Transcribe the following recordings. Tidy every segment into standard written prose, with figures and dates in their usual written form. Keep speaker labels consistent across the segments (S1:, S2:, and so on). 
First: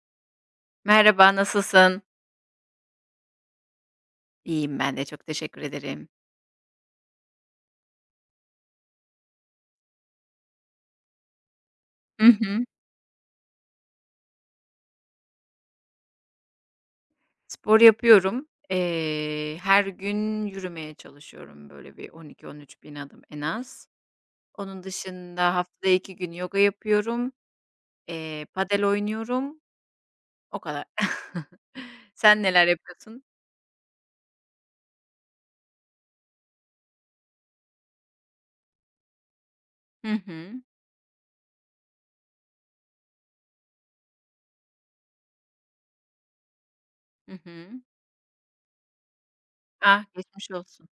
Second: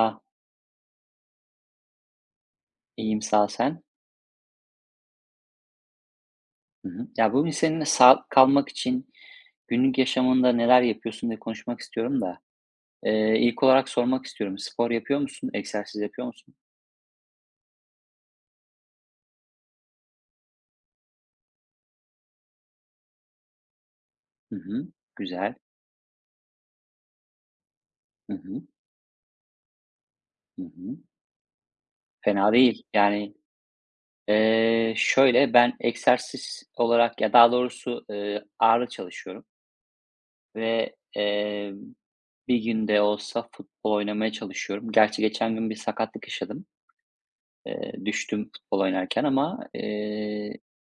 S1: Ah,
S2: Merhaba, nasılsın?
S1: iyiyim sağ ol sen.
S2: İyiyim ben de, çok teşekkür ederim.
S1: Hı hı. Ya bugün seninle sağlıklı kalmak için günlük yaşamında neler yapıyorsun diye konuşmak istiyorum
S2: Hı
S1: da.
S2: hı.
S1: İlk olarak sormak istiyorum. Spor yapıyor musun? Egzersiz yapıyor musun?
S2: Spor yapıyorum. Her gün yürümeye çalışıyorum, böyle bir 12.000 bin adım en az.
S1: Hı
S2: Onun
S1: hı.
S2: dışında
S1: Güzel.
S2: haftada 2 gün yoga yapıyorum,
S1: Hı hı.
S2: padel oynuyorum, o
S1: Hı
S2: kadar.
S1: hı.
S2: Sen
S1: Fena
S2: neler
S1: değil.
S2: yapıyorsun?
S1: Yani şöyle ben egzersiz olarak ya daha doğrusu ağırlık çalışıyorum
S2: Hı hı.
S1: ve bir günde olsa futbol oynamaya çalışıyorum. Gerçi geçen gün bir sakatlık yaşadım.
S2: Hı hı.
S1: Düştüm futbol oynarken ama
S2: Ah, geçmiş olsun.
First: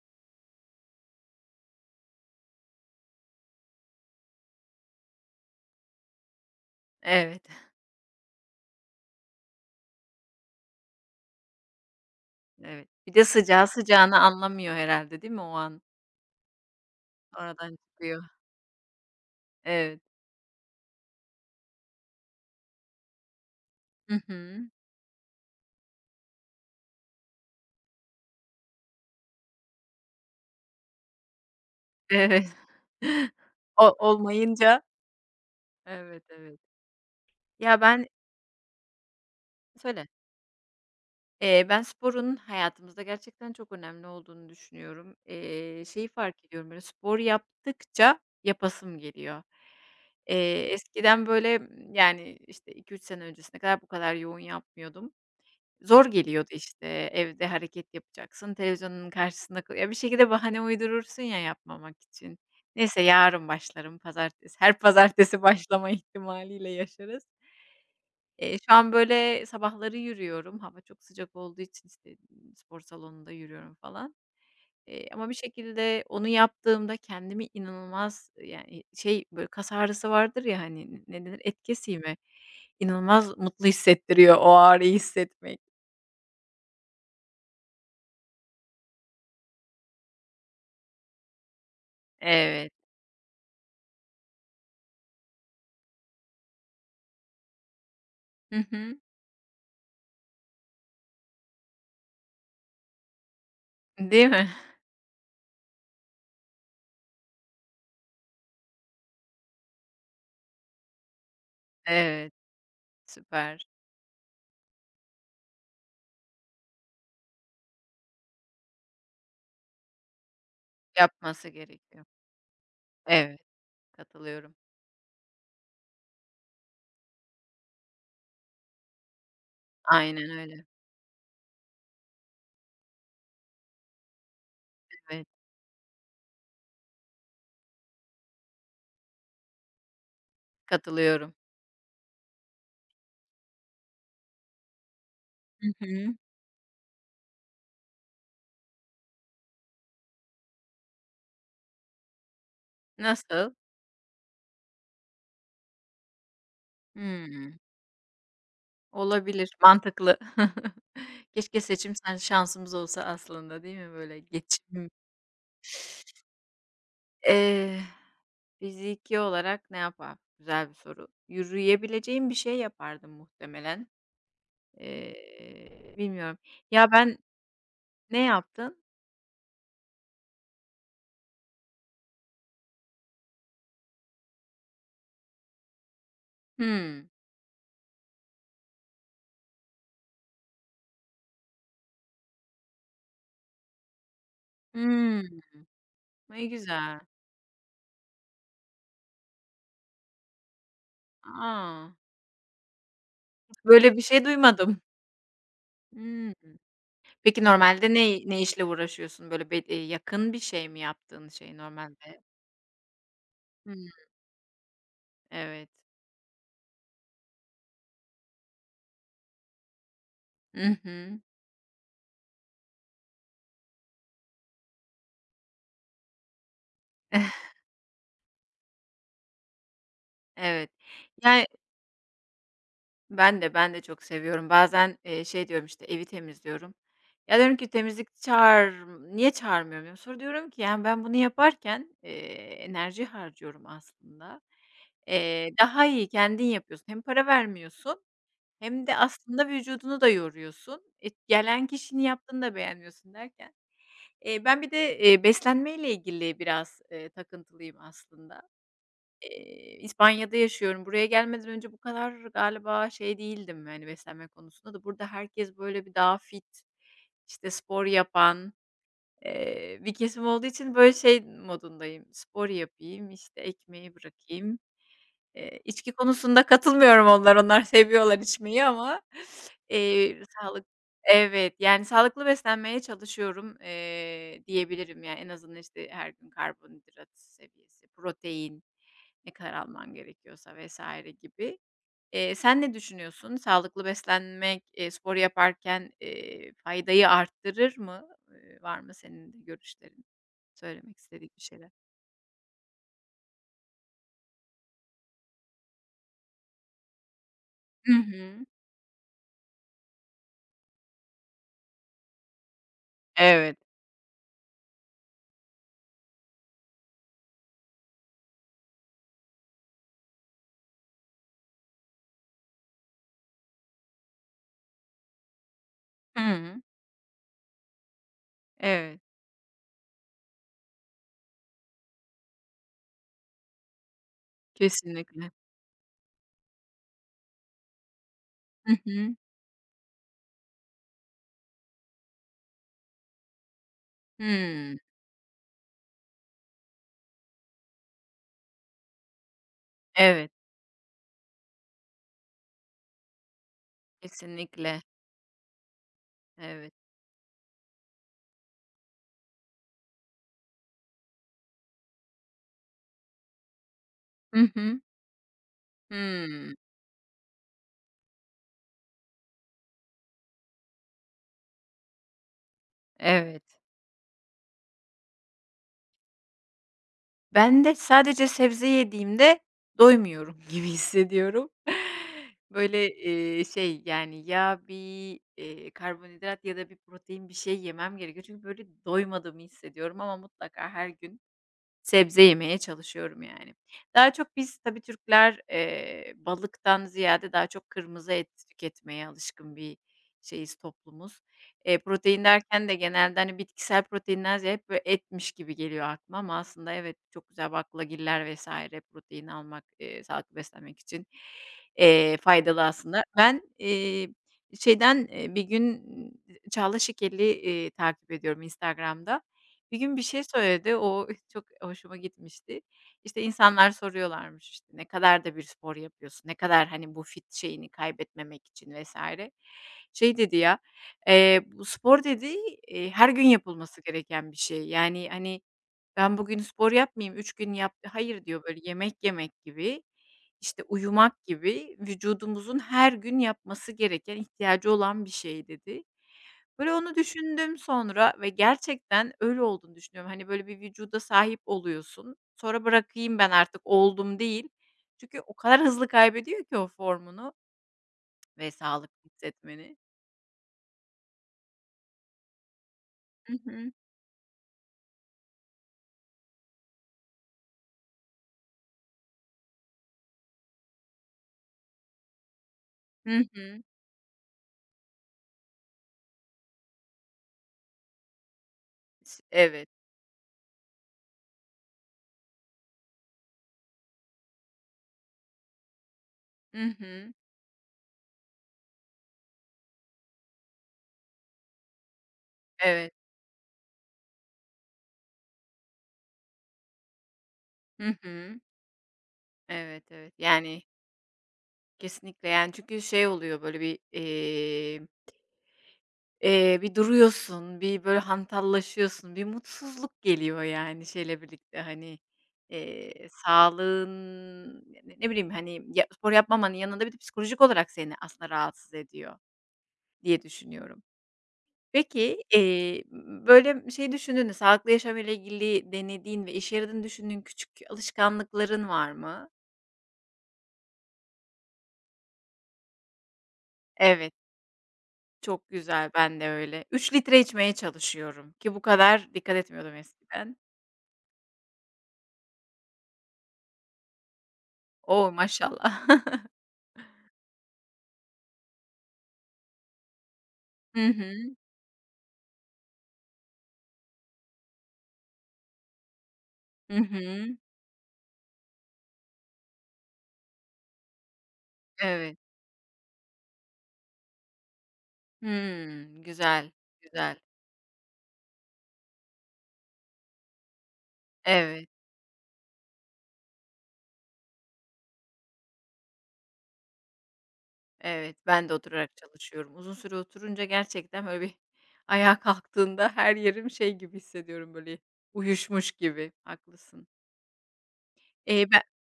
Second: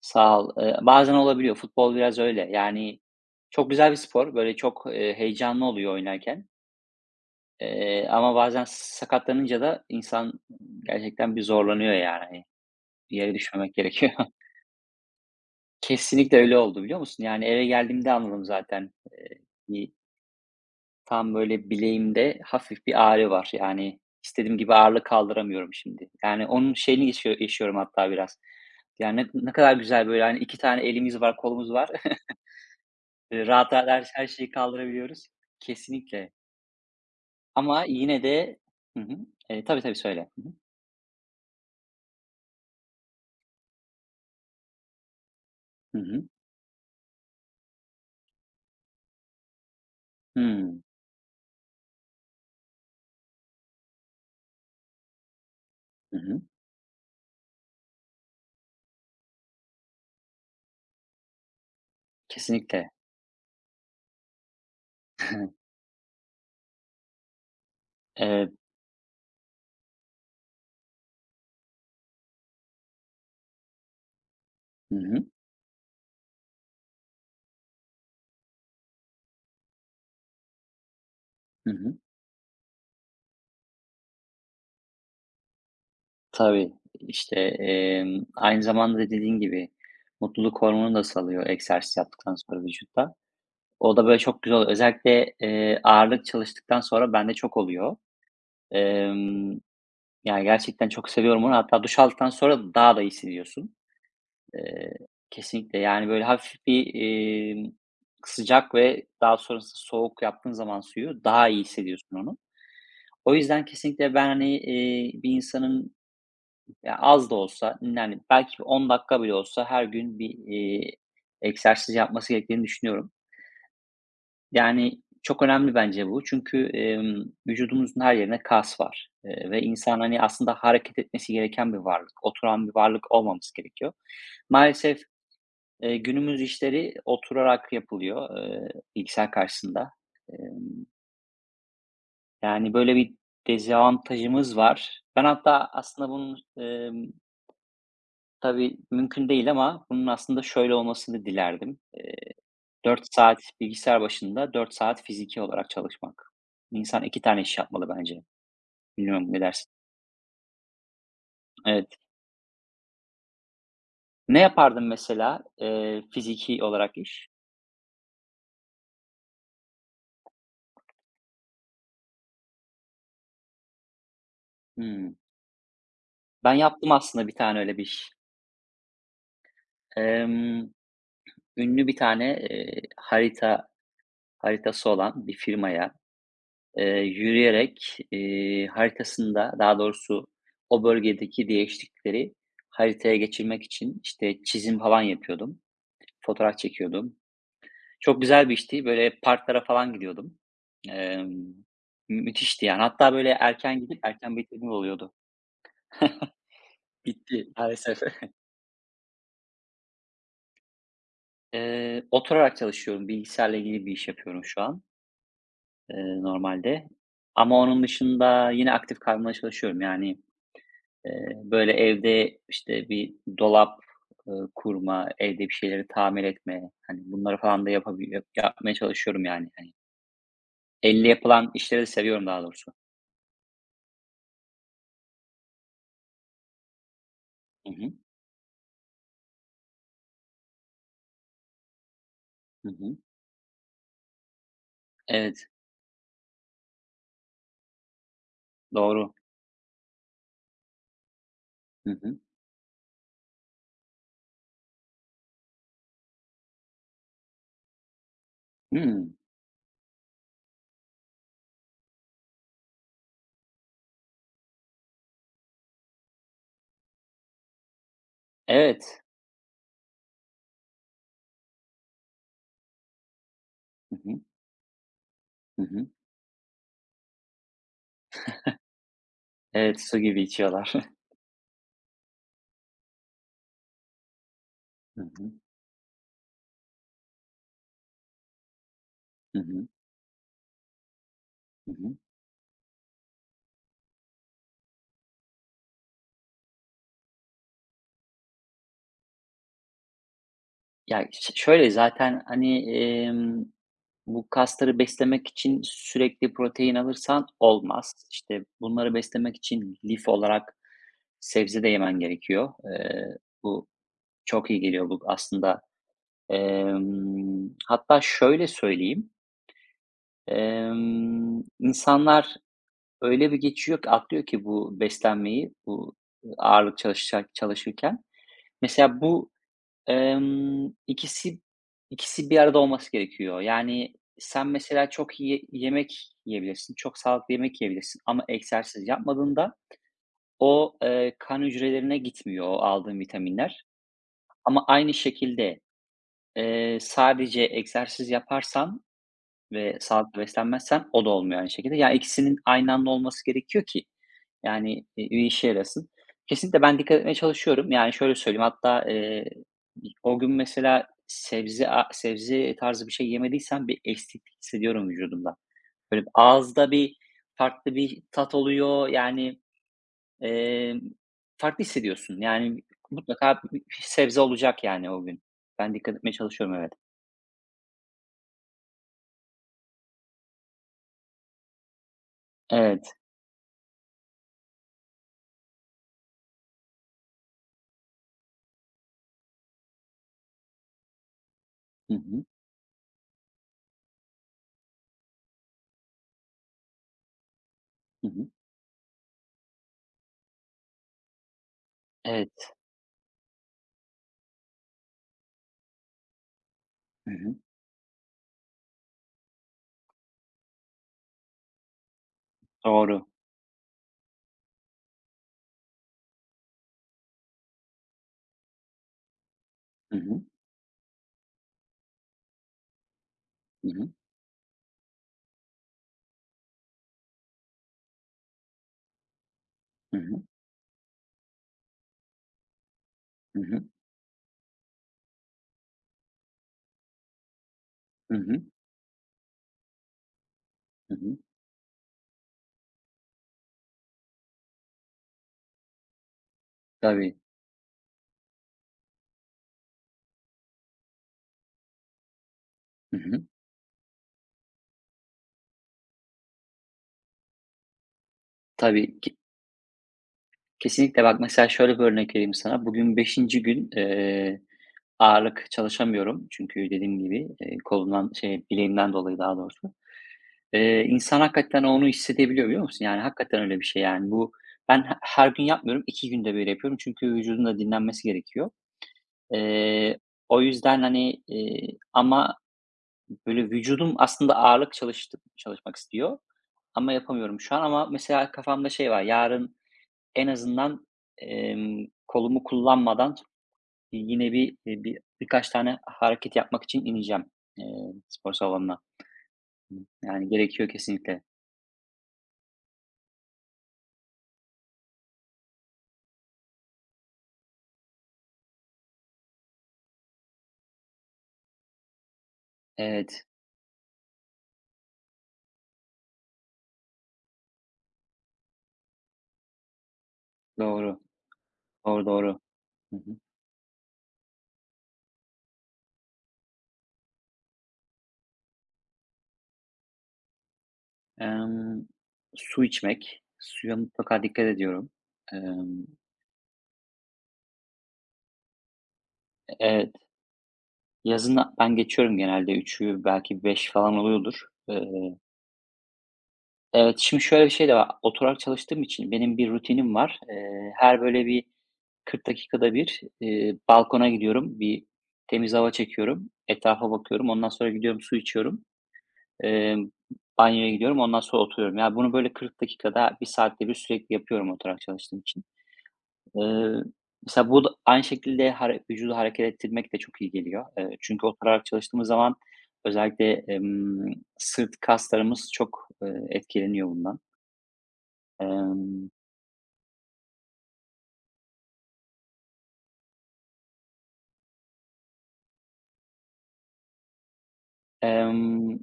S1: sağ ol. Bazen olabiliyor. Futbol biraz öyle. Yani çok güzel bir spor. Böyle çok, heyecanlı oluyor oynarken.
S2: Evet,
S1: Ama bazen sakatlanınca da insan gerçekten bir zorlanıyor yani. Hani,
S2: evet. Bir
S1: bir
S2: de
S1: yere
S2: sıcağı
S1: düşmemek gerekiyor.
S2: sıcağına anlamıyor herhalde, değil mi o an?
S1: Kesinlikle öyle oldu, biliyor musun? Yani eve
S2: Oradan
S1: geldiğimde
S2: çıkıyor.
S1: anladım zaten. Bir
S2: Evet.
S1: tam böyle bileğimde hafif bir ağrı var. Yani
S2: Hı
S1: istediğim
S2: hı.
S1: gibi ağırlık kaldıramıyorum şimdi. Yani onun şeyini yaşıyorum hatta biraz. Yani ne kadar güzel böyle, hani, 2 tane elimiz var, kolumuz var.
S2: Evet.
S1: Rahat rahat
S2: O
S1: her şeyi
S2: olmayınca
S1: kaldırabiliyoruz.
S2: evet,
S1: Kesinlikle,
S2: evet. Ya,
S1: ama
S2: ben
S1: yine de. Hı hı. Tabii, tabii
S2: söyle.
S1: söyle. Hı hı.
S2: Ben sporun hayatımızda gerçekten çok önemli olduğunu düşünüyorum.
S1: Hı
S2: Şeyi
S1: hı.
S2: fark ediyorum, böyle, spor yaptıkça yapasım geliyor.
S1: Hımm.
S2: Eskiden, böyle, yani, işte, iki üç sene öncesine kadar bu kadar yoğun yapmıyordum. Zor
S1: Hı hı.
S2: geliyordu, işte, evde hareket yapacaksın, televizyonun karşısında kal. Ya, bir şekilde bahane uydurursun ya yapmamak için.
S1: Kesinlikle.
S2: Neyse yarın başlarım, pazartesi. Her pazartesi başlama ihtimaliyle yaşarız.
S1: Evet.
S2: Şu an, böyle, sabahları yürüyorum. Hava çok sıcak olduğu için, işte, spor salonunda yürüyorum falan.
S1: Hı hı.
S2: Ama bir şekilde onu yaptığımda kendimi inanılmaz, yani, şey, böyle, kas ağrısı vardır ya, hani, ne denir? Et
S1: Hı hı.
S2: kesimi. İnanılmaz mutlu hissettiriyor o ağrıyı hissetmek.
S1: Tabii, işte, aynı zamanda da dediğin gibi mutluluk hormonu da salıyor egzersiz yaptıktan sonra
S2: Evet.
S1: vücutta. O da böyle çok güzel oluyor. Özellikle, ağırlık çalıştıktan sonra bende çok oluyor.
S2: Hı hı.
S1: Emm, yani gerçekten çok seviyorum onu. Hatta duş aldıktan sonra daha da iyi hissediyorsun.
S2: Değil mi?
S1: Eee, kesinlikle. Yani, böyle, hafif bir, sıcak ve daha sonrasında soğuk yaptığın zaman suyu daha iyi hissediyorsun
S2: Evet,
S1: onu. O yüzden
S2: süper.
S1: kesinlikle ben, hani, bir insanın ya, az da olsa, yani, belki 10 dakika bile olsa her gün bir,
S2: Yapması
S1: egzersiz
S2: gerekiyor.
S1: yapması gerektiğini düşünüyorum.
S2: Evet, katılıyorum.
S1: Yani, çok önemli bence bu. Çünkü, vücudumuzun her yerine kas var, ve insan, hani,
S2: Aynen
S1: aslında
S2: öyle.
S1: hareket etmesi gereken bir varlık. Oturan bir varlık olmamız gerekiyor. Maalesef
S2: Evet,
S1: Günümüz işleri oturarak yapılıyor, bilgisayar karşısında. Emm,
S2: katılıyorum.
S1: yani, böyle bir dezavantajımız var. Ben
S2: Hı
S1: hatta
S2: hı.
S1: aslında bunun, tabii mümkün değil ama bunun aslında şöyle olmasını dilerdim. 4 saat
S2: Nasıl?
S1: bilgisayar başında, 4 saat fiziki olarak çalışmak. İnsan 2 tane
S2: Hıı.
S1: iş yapmalı bence. Bilmiyorum, ne
S2: Olabilir,
S1: dersin?
S2: mantıklı. Keşke
S1: Evet.
S2: seçim sen şansımız olsa aslında, değil mi böyle
S1: Ne yapardın
S2: geçim.
S1: mesela, fiziki olarak iş?
S2: Eee, fiziki olarak ne yapar? Güzel bir soru. Yürüyebileceğim bir şey yapardım muhtemelen.
S1: Hımm.
S2: Bilmiyorum.
S1: Ben
S2: Ya,
S1: yaptım
S2: ben
S1: aslında bir tane öyle bir iş.
S2: ne yaptın?
S1: Emm Ünlü bir tane, haritası olan bir firmaya,
S2: Hımm.
S1: yürüyerek, haritasında daha doğrusu o bölgedeki değişiklikleri haritaya geçirmek için, işte, çizim falan
S2: Hımm.
S1: yapıyordum.
S2: Ne
S1: Fotoğraf
S2: güzel.
S1: çekiyordum. Çok güzel bir işti. Böyle parklara falan gidiyordum. Emm,
S2: Aa.
S1: müthişti yani. Hatta böyle erken
S2: Böyle
S1: gidip
S2: bir şey
S1: erken bitirdiğim
S2: duymadım.
S1: oluyordu.
S2: Hımm. Peki
S1: Bitti
S2: normalde
S1: maalesef.
S2: ne işle uğraşıyorsun? Böyle be yakın bir şey mi yaptığın şey normalde?
S1: Oturarak çalışıyorum. Bilgisayarla ilgili
S2: Hımm.
S1: bir iş yapıyorum şu an.
S2: Evet.
S1: Normalde. Ama onun dışında yine aktif kalmaya çalışıyorum. Yani,
S2: Hı hı.
S1: böyle, evde, işte, bir dolap, kurma, evde bir şeyleri tamir etme, hani, bunları falan da yapabil yap yapmaya çalışıyorum yani, hani.
S2: Evet.
S1: Elle
S2: Yani,
S1: yapılan işleri de seviyorum daha doğrusu.
S2: ben de, ben de çok seviyorum. Bazen, şey diyorum, işte, evi temizliyorum. Ya, diyorum ki
S1: Hı hı.
S2: temizlikçi çağır, niye çağırmıyorum diyorum. Sonra diyorum ki, yani, ben bunu yaparken,
S1: Hı hı.
S2: enerji harcıyorum aslında.
S1: Evet,
S2: Daha iyi kendin yapıyorsun. Hem para vermiyorsun hem de
S1: doğru.
S2: aslında vücudunu da yoruyorsun. E, gelen
S1: Hı
S2: kişinin
S1: hı.
S2: yaptığını da beğenmiyorsun derken. Ben bir de, beslenmeyle ilgili biraz, takıntılıyım aslında.
S1: Hımm.
S2: İspanya'da yaşıyorum. Buraya gelmeden önce bu kadar galiba şey değildim, yani, beslenme konusunda da. Burada herkes, böyle, bir daha fit, işte, spor yapan,
S1: Evet.
S2: bir kesim olduğu için, böyle, şey modundayım, spor yapayım, işte, ekmeği
S1: Hı hı.
S2: bırakayım.
S1: Hı hı.
S2: İçki konusunda katılmıyorum, onlar seviyorlar içmeyi ama,
S1: Evet, su gibi
S2: sağlık.
S1: içiyorlar.
S2: Evet, yani, sağlıklı beslenmeye çalışıyorum, diyebilirim.
S1: Hı
S2: Yani, en
S1: hı.
S2: azından, işte, her gün karbonhidrat seviyesi, protein, ne
S1: Hı
S2: kadar
S1: hı.
S2: alman gerekiyorsa vs. gibi.
S1: Hı hı.
S2: Sen ne düşünüyorsun? Sağlıklı beslenmek, spor yaparken, faydayı arttırır mı? Var mı senin de görüşlerin? Söylemek
S1: Ya,
S2: istediğin bir
S1: şöyle
S2: şeyler?
S1: zaten, hani, bu kasları beslemek için sürekli protein alırsan
S2: Hı
S1: olmaz. İşte,
S2: hı.
S1: bunları beslemek için lif olarak sebze de yemen gerekiyor.
S2: Evet.
S1: Bu çok iyi geliyor bu aslında. Hatta şöyle söyleyeyim, insanlar öyle bir geçiyor ki atlıyor ki bu beslenmeyi, bu
S2: Hıı.
S1: ağırlık çalışırken.
S2: Evet.
S1: Mesela bu Emm, ikisi ikisi bir arada olması gerekiyor. Yani, sen mesela çok
S2: Kesinlikle.
S1: yemek yiyebilirsin, çok sağlıklı yemek yiyebilirsin ama
S2: Hı
S1: egzersiz
S2: hı.
S1: yapmadığında o, kan hücrelerine gitmiyor o aldığın vitaminler. Ama
S2: Hımm.
S1: aynı şekilde, sadece egzersiz yaparsan ve sağlıklı
S2: Evet,
S1: beslenmezsem o da olmuyor aynı şekilde. Ya, ikisinin aynı anda olması gerekiyor ki, yani,
S2: kesinlikle.
S1: bir işe yarasın. Kesinlikle
S2: Evet.
S1: ben dikkat etmeye çalışıyorum. Yani, şöyle söyleyeyim, hatta, o gün mesela sebze tarzı bir şey yemediysem bir eksiklik
S2: Hı hı.
S1: hissediyorum vücudumda. Böyle
S2: Hımm.
S1: ağızda bir farklı bir tat oluyor, yani, emm, farklı hissediyorsun. Yani, mutlaka bir
S2: Evet.
S1: bir sebze olacak, yani, o gün. Ben dikkat etmeye çalışıyorum, evet.
S2: Ben de sadece sebze yediğimde doymuyorum gibi hissediyorum. Böyle,
S1: Evet.
S2: şey, yani, ya bir, karbonhidrat ya da bir protein bir şey yemem gerekiyor. Çünkü böyle doymadığımı hissediyorum ama mutlaka her gün
S1: Hı
S2: sebze
S1: hı.
S2: yemeye çalışıyorum yani. Daha çok biz tabii Türkler, balıktan ziyade daha çok
S1: Hı
S2: kırmızı et
S1: hı.
S2: tüketmeye alışkın bir şeyiz, toplumuz. Protein
S1: Evet.
S2: derken de genelde, hani, bitkisel proteinden ziyade hep böyle etmiş gibi geliyor aklıma ama aslında evet,
S1: Hı
S2: çok
S1: hı.
S2: güzel baklagiller vesaire protein almak, sağlıklı beslenmek için, faydalı aslında.
S1: Doğru.
S2: Ben, şeyden, bir gün, Çağla Şikel'i, takip ediyorum Instagram'da. Bir gün
S1: Hı
S2: bir
S1: hı.
S2: şey söyledi. O çok hoşuma gitmişti. İşte,
S1: Hı
S2: insanlar
S1: hı.
S2: soruyorlarmış, işte, "Ne kadar da bir spor yapıyorsun? Ne kadar, hani, bu fit şeyini kaybetmemek için vesaire."
S1: Hı
S2: Şey
S1: hı.
S2: dedi ya, "Bu spor" dedi, "her gün
S1: Hı hı.
S2: yapılması gereken bir şey." Yani, hani, "Ben bugün spor yapmayayım, 3 gün yap."
S1: Hı
S2: "Hayır." diyor,
S1: hı.
S2: "Böyle yemek yemek gibi, işte,
S1: Hı hı.
S2: uyumak gibi vücudumuzun her gün yapması gereken, ihtiyacı olan bir şey." dedi. Böyle, onu
S1: Tabii.
S2: düşündüm sonra ve gerçekten öyle olduğunu düşünüyorum. Hani, böyle, bir vücuda sahip oluyorsun. Sonra
S1: Hı
S2: bırakayım
S1: hı.
S2: ben artık oldum değil. Çünkü o kadar hızlı kaybediyor ki o formunu ve
S1: Tabii
S2: sağlıklı
S1: ki
S2: hissetmeni.
S1: kesinlikle bak, mesela şöyle bir örnek vereyim sana. Bugün
S2: Hı
S1: beşinci gün,
S2: hı.
S1: ağırlık çalışamıyorum. Çünkü dediğim gibi, kolumdan, şey, bileğimden dolayı daha doğrusu. İnsan hakikaten onu hissedebiliyor, biliyor musun? Yani
S2: Hı
S1: hakikaten öyle
S2: hı.
S1: bir şey yani bu. Ben her gün yapmıyorum, 2 günde bir yapıyorum çünkü vücudun da dinlenmesi gerekiyor.
S2: Evet.
S1: Eee, o yüzden, hani, ama böyle vücudum aslında ağırlık çalışmak istiyor
S2: Hı
S1: ama
S2: hı.
S1: yapamıyorum şu an, ama mesela kafamda şey var, yarın en azından, kolumu
S2: Evet.
S1: kullanmadan yine bir, birkaç tane hareket yapmak için ineceğim,
S2: Hı
S1: spor
S2: hı.
S1: salonuna.
S2: Evet, evet.
S1: Yani
S2: Yani,
S1: gerekiyor kesinlikle.
S2: kesinlikle, yani, çünkü şey oluyor, böyle, bir, bir duruyorsun, bir böyle hantallaşıyorsun, bir mutsuzluk geliyor yani şeyle birlikte, hani,
S1: Evet,
S2: sağlığın, ne bileyim, hani, ya spor yapmamanın yanında bir de psikolojik olarak seni aslında rahatsız ediyor diye düşünüyorum.
S1: doğru. Doğru,
S2: Peki,
S1: doğru. Hı hı.
S2: böyle şey düşündün mü, sağlıklı yaşam ile ilgili denediğin ve işe yaradığını düşündüğün küçük alışkanlıkların var mı?
S1: Emm, su içmek, suya
S2: Evet,
S1: mutlaka dikkat ediyorum.
S2: çok
S1: Emm,
S2: güzel, ben de öyle. 3 litre içmeye çalışıyorum ki bu kadar dikkat etmiyordum
S1: evet,
S2: eskiden.
S1: yazın ben geçiyorum genelde üçü belki 5 falan oluyordur. Eee
S2: Oo maşallah.
S1: Evet, şimdi şöyle bir şey de var. Oturarak çalıştığım için benim bir rutinim var.
S2: Hı
S1: Her böyle
S2: hı.
S1: bir 40 dakikada bir, balkona gidiyorum. Bir temiz hava çekiyorum.
S2: Hı
S1: Etrafa bakıyorum.
S2: hı.
S1: Ondan sonra gidiyorum su içiyorum. Emm, banyoya gidiyorum. Ondan sonra oturuyorum. Yani bunu
S2: Evet.
S1: böyle 40 dakikada, bir saatte bir sürekli yapıyorum oturarak çalıştığım için.
S2: Hımm. Güzel,
S1: Eee,
S2: güzel.
S1: mesela bu da aynı şekilde vücudu hareket ettirmek de çok iyi geliyor. Çünkü oturarak
S2: Evet,
S1: çalıştığımız zaman özellikle, sırt kaslarımız çok, etkileniyor bundan.
S2: evet. Ben de oturarak
S1: Emm,
S2: çalışıyorum. Uzun süre oturunca gerçekten, böyle, bir ayağa kalktığında her yerim şey gibi hissediyorum, böyle, uyuşmuş gibi. Haklısın. Ben
S1: emm,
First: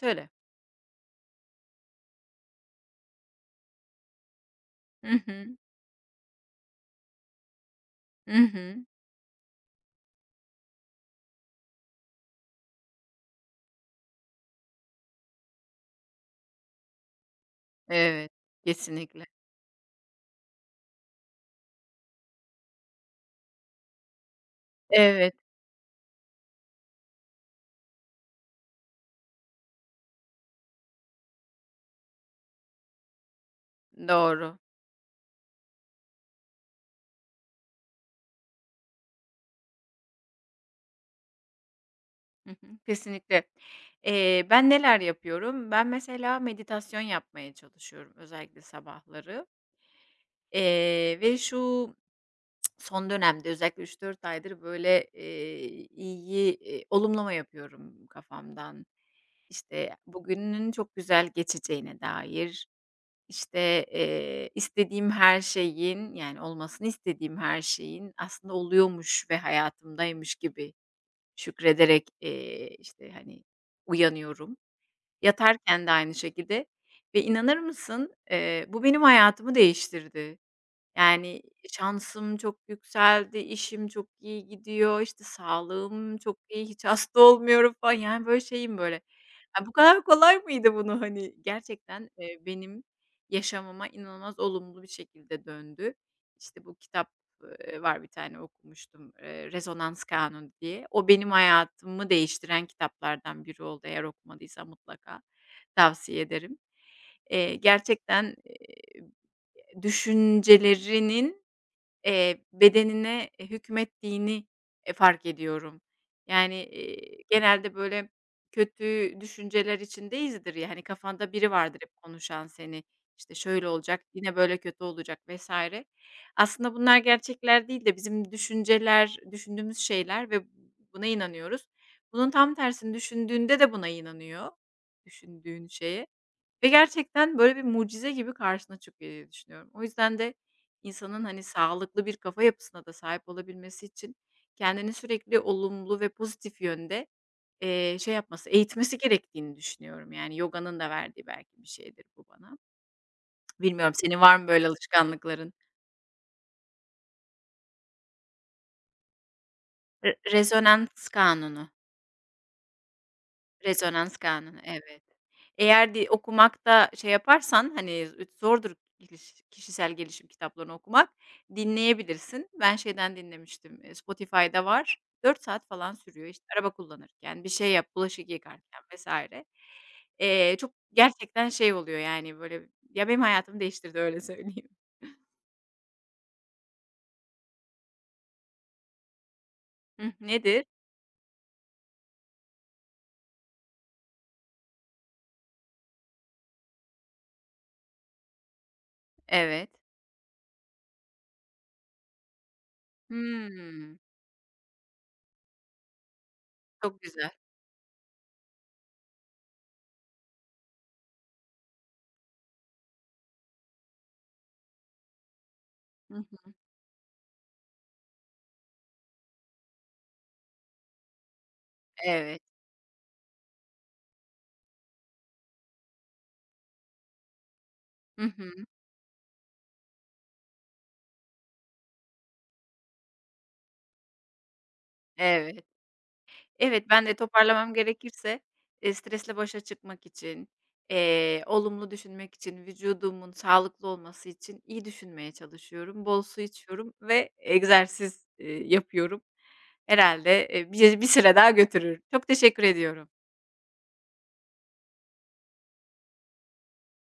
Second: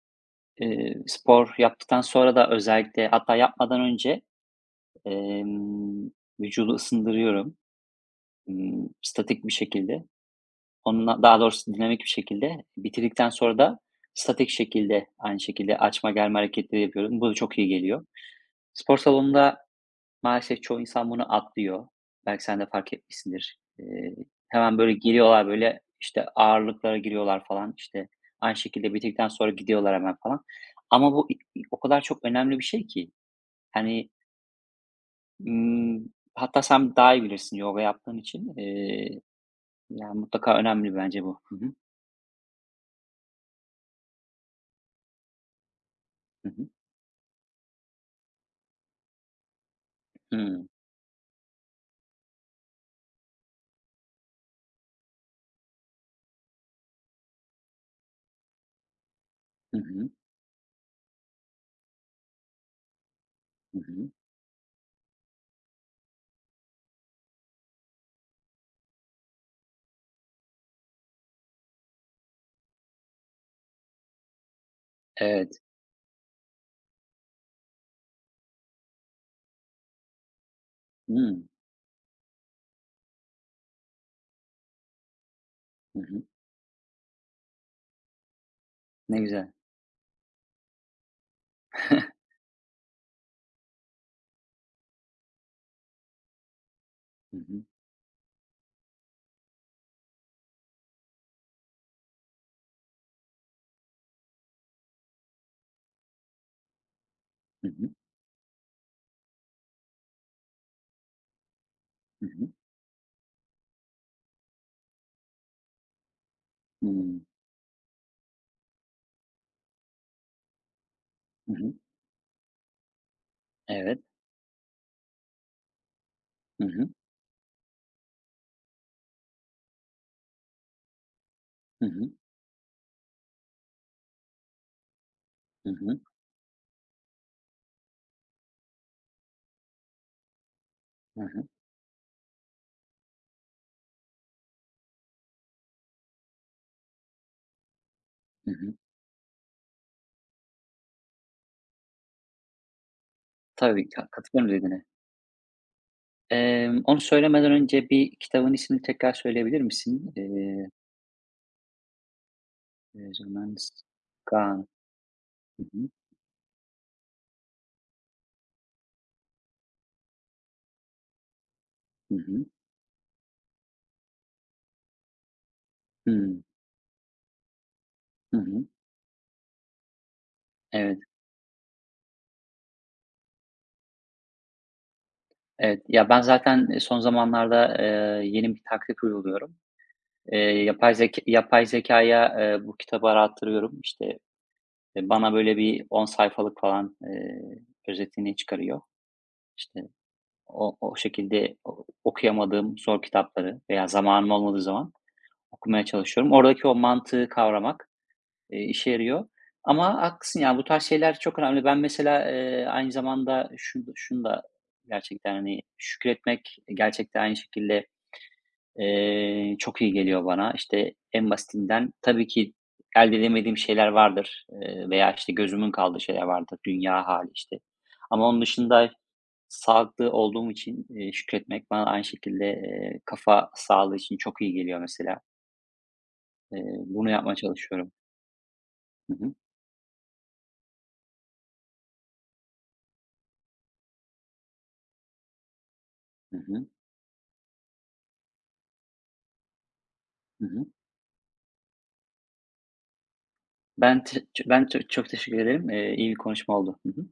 S2: söyle.
S1: spor yaptıktan sonra da özellikle hatta yapmadan önce,
S2: Hı hı.
S1: emm, vücudu ısındırıyorum,
S2: Hı hı.
S1: statik bir şekilde. Onunla daha doğrusu dinamik bir şekilde. Bitirdikten sonra da statik şekilde, aynı şekilde açma germe hareketleri yapıyorum. Bu da çok iyi geliyor.
S2: Evet,
S1: Spor
S2: kesinlikle.
S1: salonunda maalesef çoğu insan bunu atlıyor. Belki sen de fark etmişsindir. Hemen böyle
S2: Evet,
S1: giriyorlar, böyle, işte, ağırlıklara giriyorlar falan, işte, aynı şekilde bitirdikten sonra gidiyorlar hemen falan. Ama bu i o kadar çok önemli bir şey ki. Hani,
S2: doğru.
S1: ımm, hatta sen daha iyi bilirsin yoga yaptığın için. Yani, mutlaka önemli bence bu. Hı hı.
S2: Hı hı. Kesinlikle. Ben neler yapıyorum? Ben mesela
S1: Hı hı.
S2: meditasyon yapmaya çalışıyorum özellikle sabahları.
S1: Hımm.
S2: Ve şu. Son dönemde özellikle üç dört aydır böyle, iyi, olumlama yapıyorum kafamdan.
S1: Hı
S2: İşte,
S1: hı.
S2: bugünün çok güzel geçeceğine dair,
S1: Hı
S2: işte,
S1: hı.
S2: istediğim her şeyin, yani olmasını istediğim her şeyin aslında oluyormuş ve hayatımdaymış gibi şükrederek, işte, hani, uyanıyorum.
S1: Evet.
S2: Yatarken de aynı şekilde ve inanır mısın, bu benim hayatımı değiştirdi. Yani,
S1: Hımm.
S2: şansım çok yükseldi, işim çok iyi gidiyor, işte,
S1: Hı
S2: sağlığım
S1: hı.
S2: çok iyi, hiç hasta olmuyorum falan. Yani, böyle, şeyim, böyle,
S1: Ne güzel.
S2: "Ya, bu kadar kolay mıydı bunu?" Hani, gerçekten, benim yaşamama inanılmaz olumlu bir şekilde döndü. İşte, bu kitap,
S1: Hı hı.
S2: var bir tane okumuştum, Rezonans Kanunu diye. O benim hayatımı değiştiren kitaplardan biri oldu. Eğer okumadıysa mutlaka tavsiye ederim.
S1: Hı hı.
S2: Gerçekten, düşüncelerinin
S1: Hı hı.
S2: Bedenine, hükmettiğini, fark ediyorum. Yani,
S1: Hımm.
S2: genelde böyle kötü düşünceler içindeyizdir ya, hani, kafanda biri
S1: Hı hı. Hı.
S2: vardır hep konuşan seni, işte, şöyle
S1: Evet.
S2: olacak, yine böyle kötü olacak vs.
S1: Hı
S2: Aslında
S1: hı.
S2: bunlar gerçekler değil de bizim düşünceler, düşündüğümüz şeyler ve buna inanıyoruz.
S1: Hı hı.
S2: Bunun tam tersini düşündüğünde de buna inanıyor, düşündüğün
S1: Hı hı.
S2: şeye. Ve gerçekten böyle bir mucize gibi karşına çıkıyor diye düşünüyorum. O yüzden de
S1: Hı
S2: insanın, hani,
S1: hı.
S2: sağlıklı bir kafa yapısına da sahip olabilmesi için kendini sürekli olumlu ve pozitif yönde, şey yapması,
S1: Hı hı.
S2: eğitmesi gerektiğini düşünüyorum. Yani yoga'nın da verdiği belki bir şeydir bu bana.
S1: Tabii
S2: Bilmiyorum senin var mı
S1: katılıyorum
S2: böyle
S1: dediğine.
S2: alışkanlıkların?
S1: Onu söylemeden önce bir kitabın ismini tekrar söyleyebilir misin?
S2: Rezonans kanunu.
S1: Resonans
S2: Rezonans kanunu,
S1: Kaan.
S2: evet.
S1: Hı hı.
S2: Eğer di okumakta şey yaparsan, hani, zordur kişisel gelişim kitaplarını okumak,
S1: Hı hı.
S2: dinleyebilirsin. Ben şeyden dinlemiştim, Spotify'da var. Dört saat falan sürüyor.
S1: Hımm.
S2: İşte araba kullanırken, bir şey yap, bulaşık
S1: Hı hı.
S2: yıkarken vs. Çok
S1: Evet,
S2: gerçekten şey oluyor, yani, böyle, ya, benim hayatımı değiştirdi, öyle söyleyeyim.
S1: evet. Ya, ben zaten, son zamanlarda, yeni bir taktik uyguluyorum. Eee,
S2: Nedir?
S1: yapay zekaya bu kitabı arattırıyorum. İşte, bana böyle bir 10 sayfalık falan, özetini çıkarıyor.
S2: Evet.
S1: İşte, o şekilde o okuyamadığım zor kitapları veya
S2: Hımm,
S1: zamanım olmadığı zaman okumaya çalışıyorum. Oradaki o
S2: çok
S1: mantığı
S2: güzel.
S1: kavramak, işe yarıyor ama haklısın, yani, bu tarz şeyler çok önemli. Ben mesela, aynı zamanda şunu da gerçekten, hani,
S2: Hı hı,
S1: şükretmek gerçekten aynı şekilde, çok iyi geliyor bana. İşte, en basitinden tabii
S2: evet.
S1: ki elde edemediğim şeyler vardır, veya, işte, gözümün kaldığı şeyler vardır, dünya hâli, işte,
S2: Hı
S1: ama onun
S2: hı,
S1: dışında sağlıklı olduğum için, şükretmek bana aynı şekilde, kafa sağlığı için çok iyi geliyor mesela.
S2: evet. Evet, ben
S1: Bunu
S2: de
S1: yapmaya
S2: toparlamam
S1: çalışıyorum.
S2: gerekirse,
S1: Hı hı.
S2: stresle başa çıkmak için, olumlu düşünmek için, vücudumun sağlıklı olması için iyi düşünmeye çalışıyorum. Bol
S1: Hı
S2: su
S1: hı.
S2: içiyorum ve egzersiz, yapıyorum.
S1: Hı
S2: Herhâlde,
S1: hı.
S2: bir süre daha götürür. Çok teşekkür ediyorum.
S1: Ben çok çok teşekkür ederim. İyi bir konuşma oldu. Hı hı.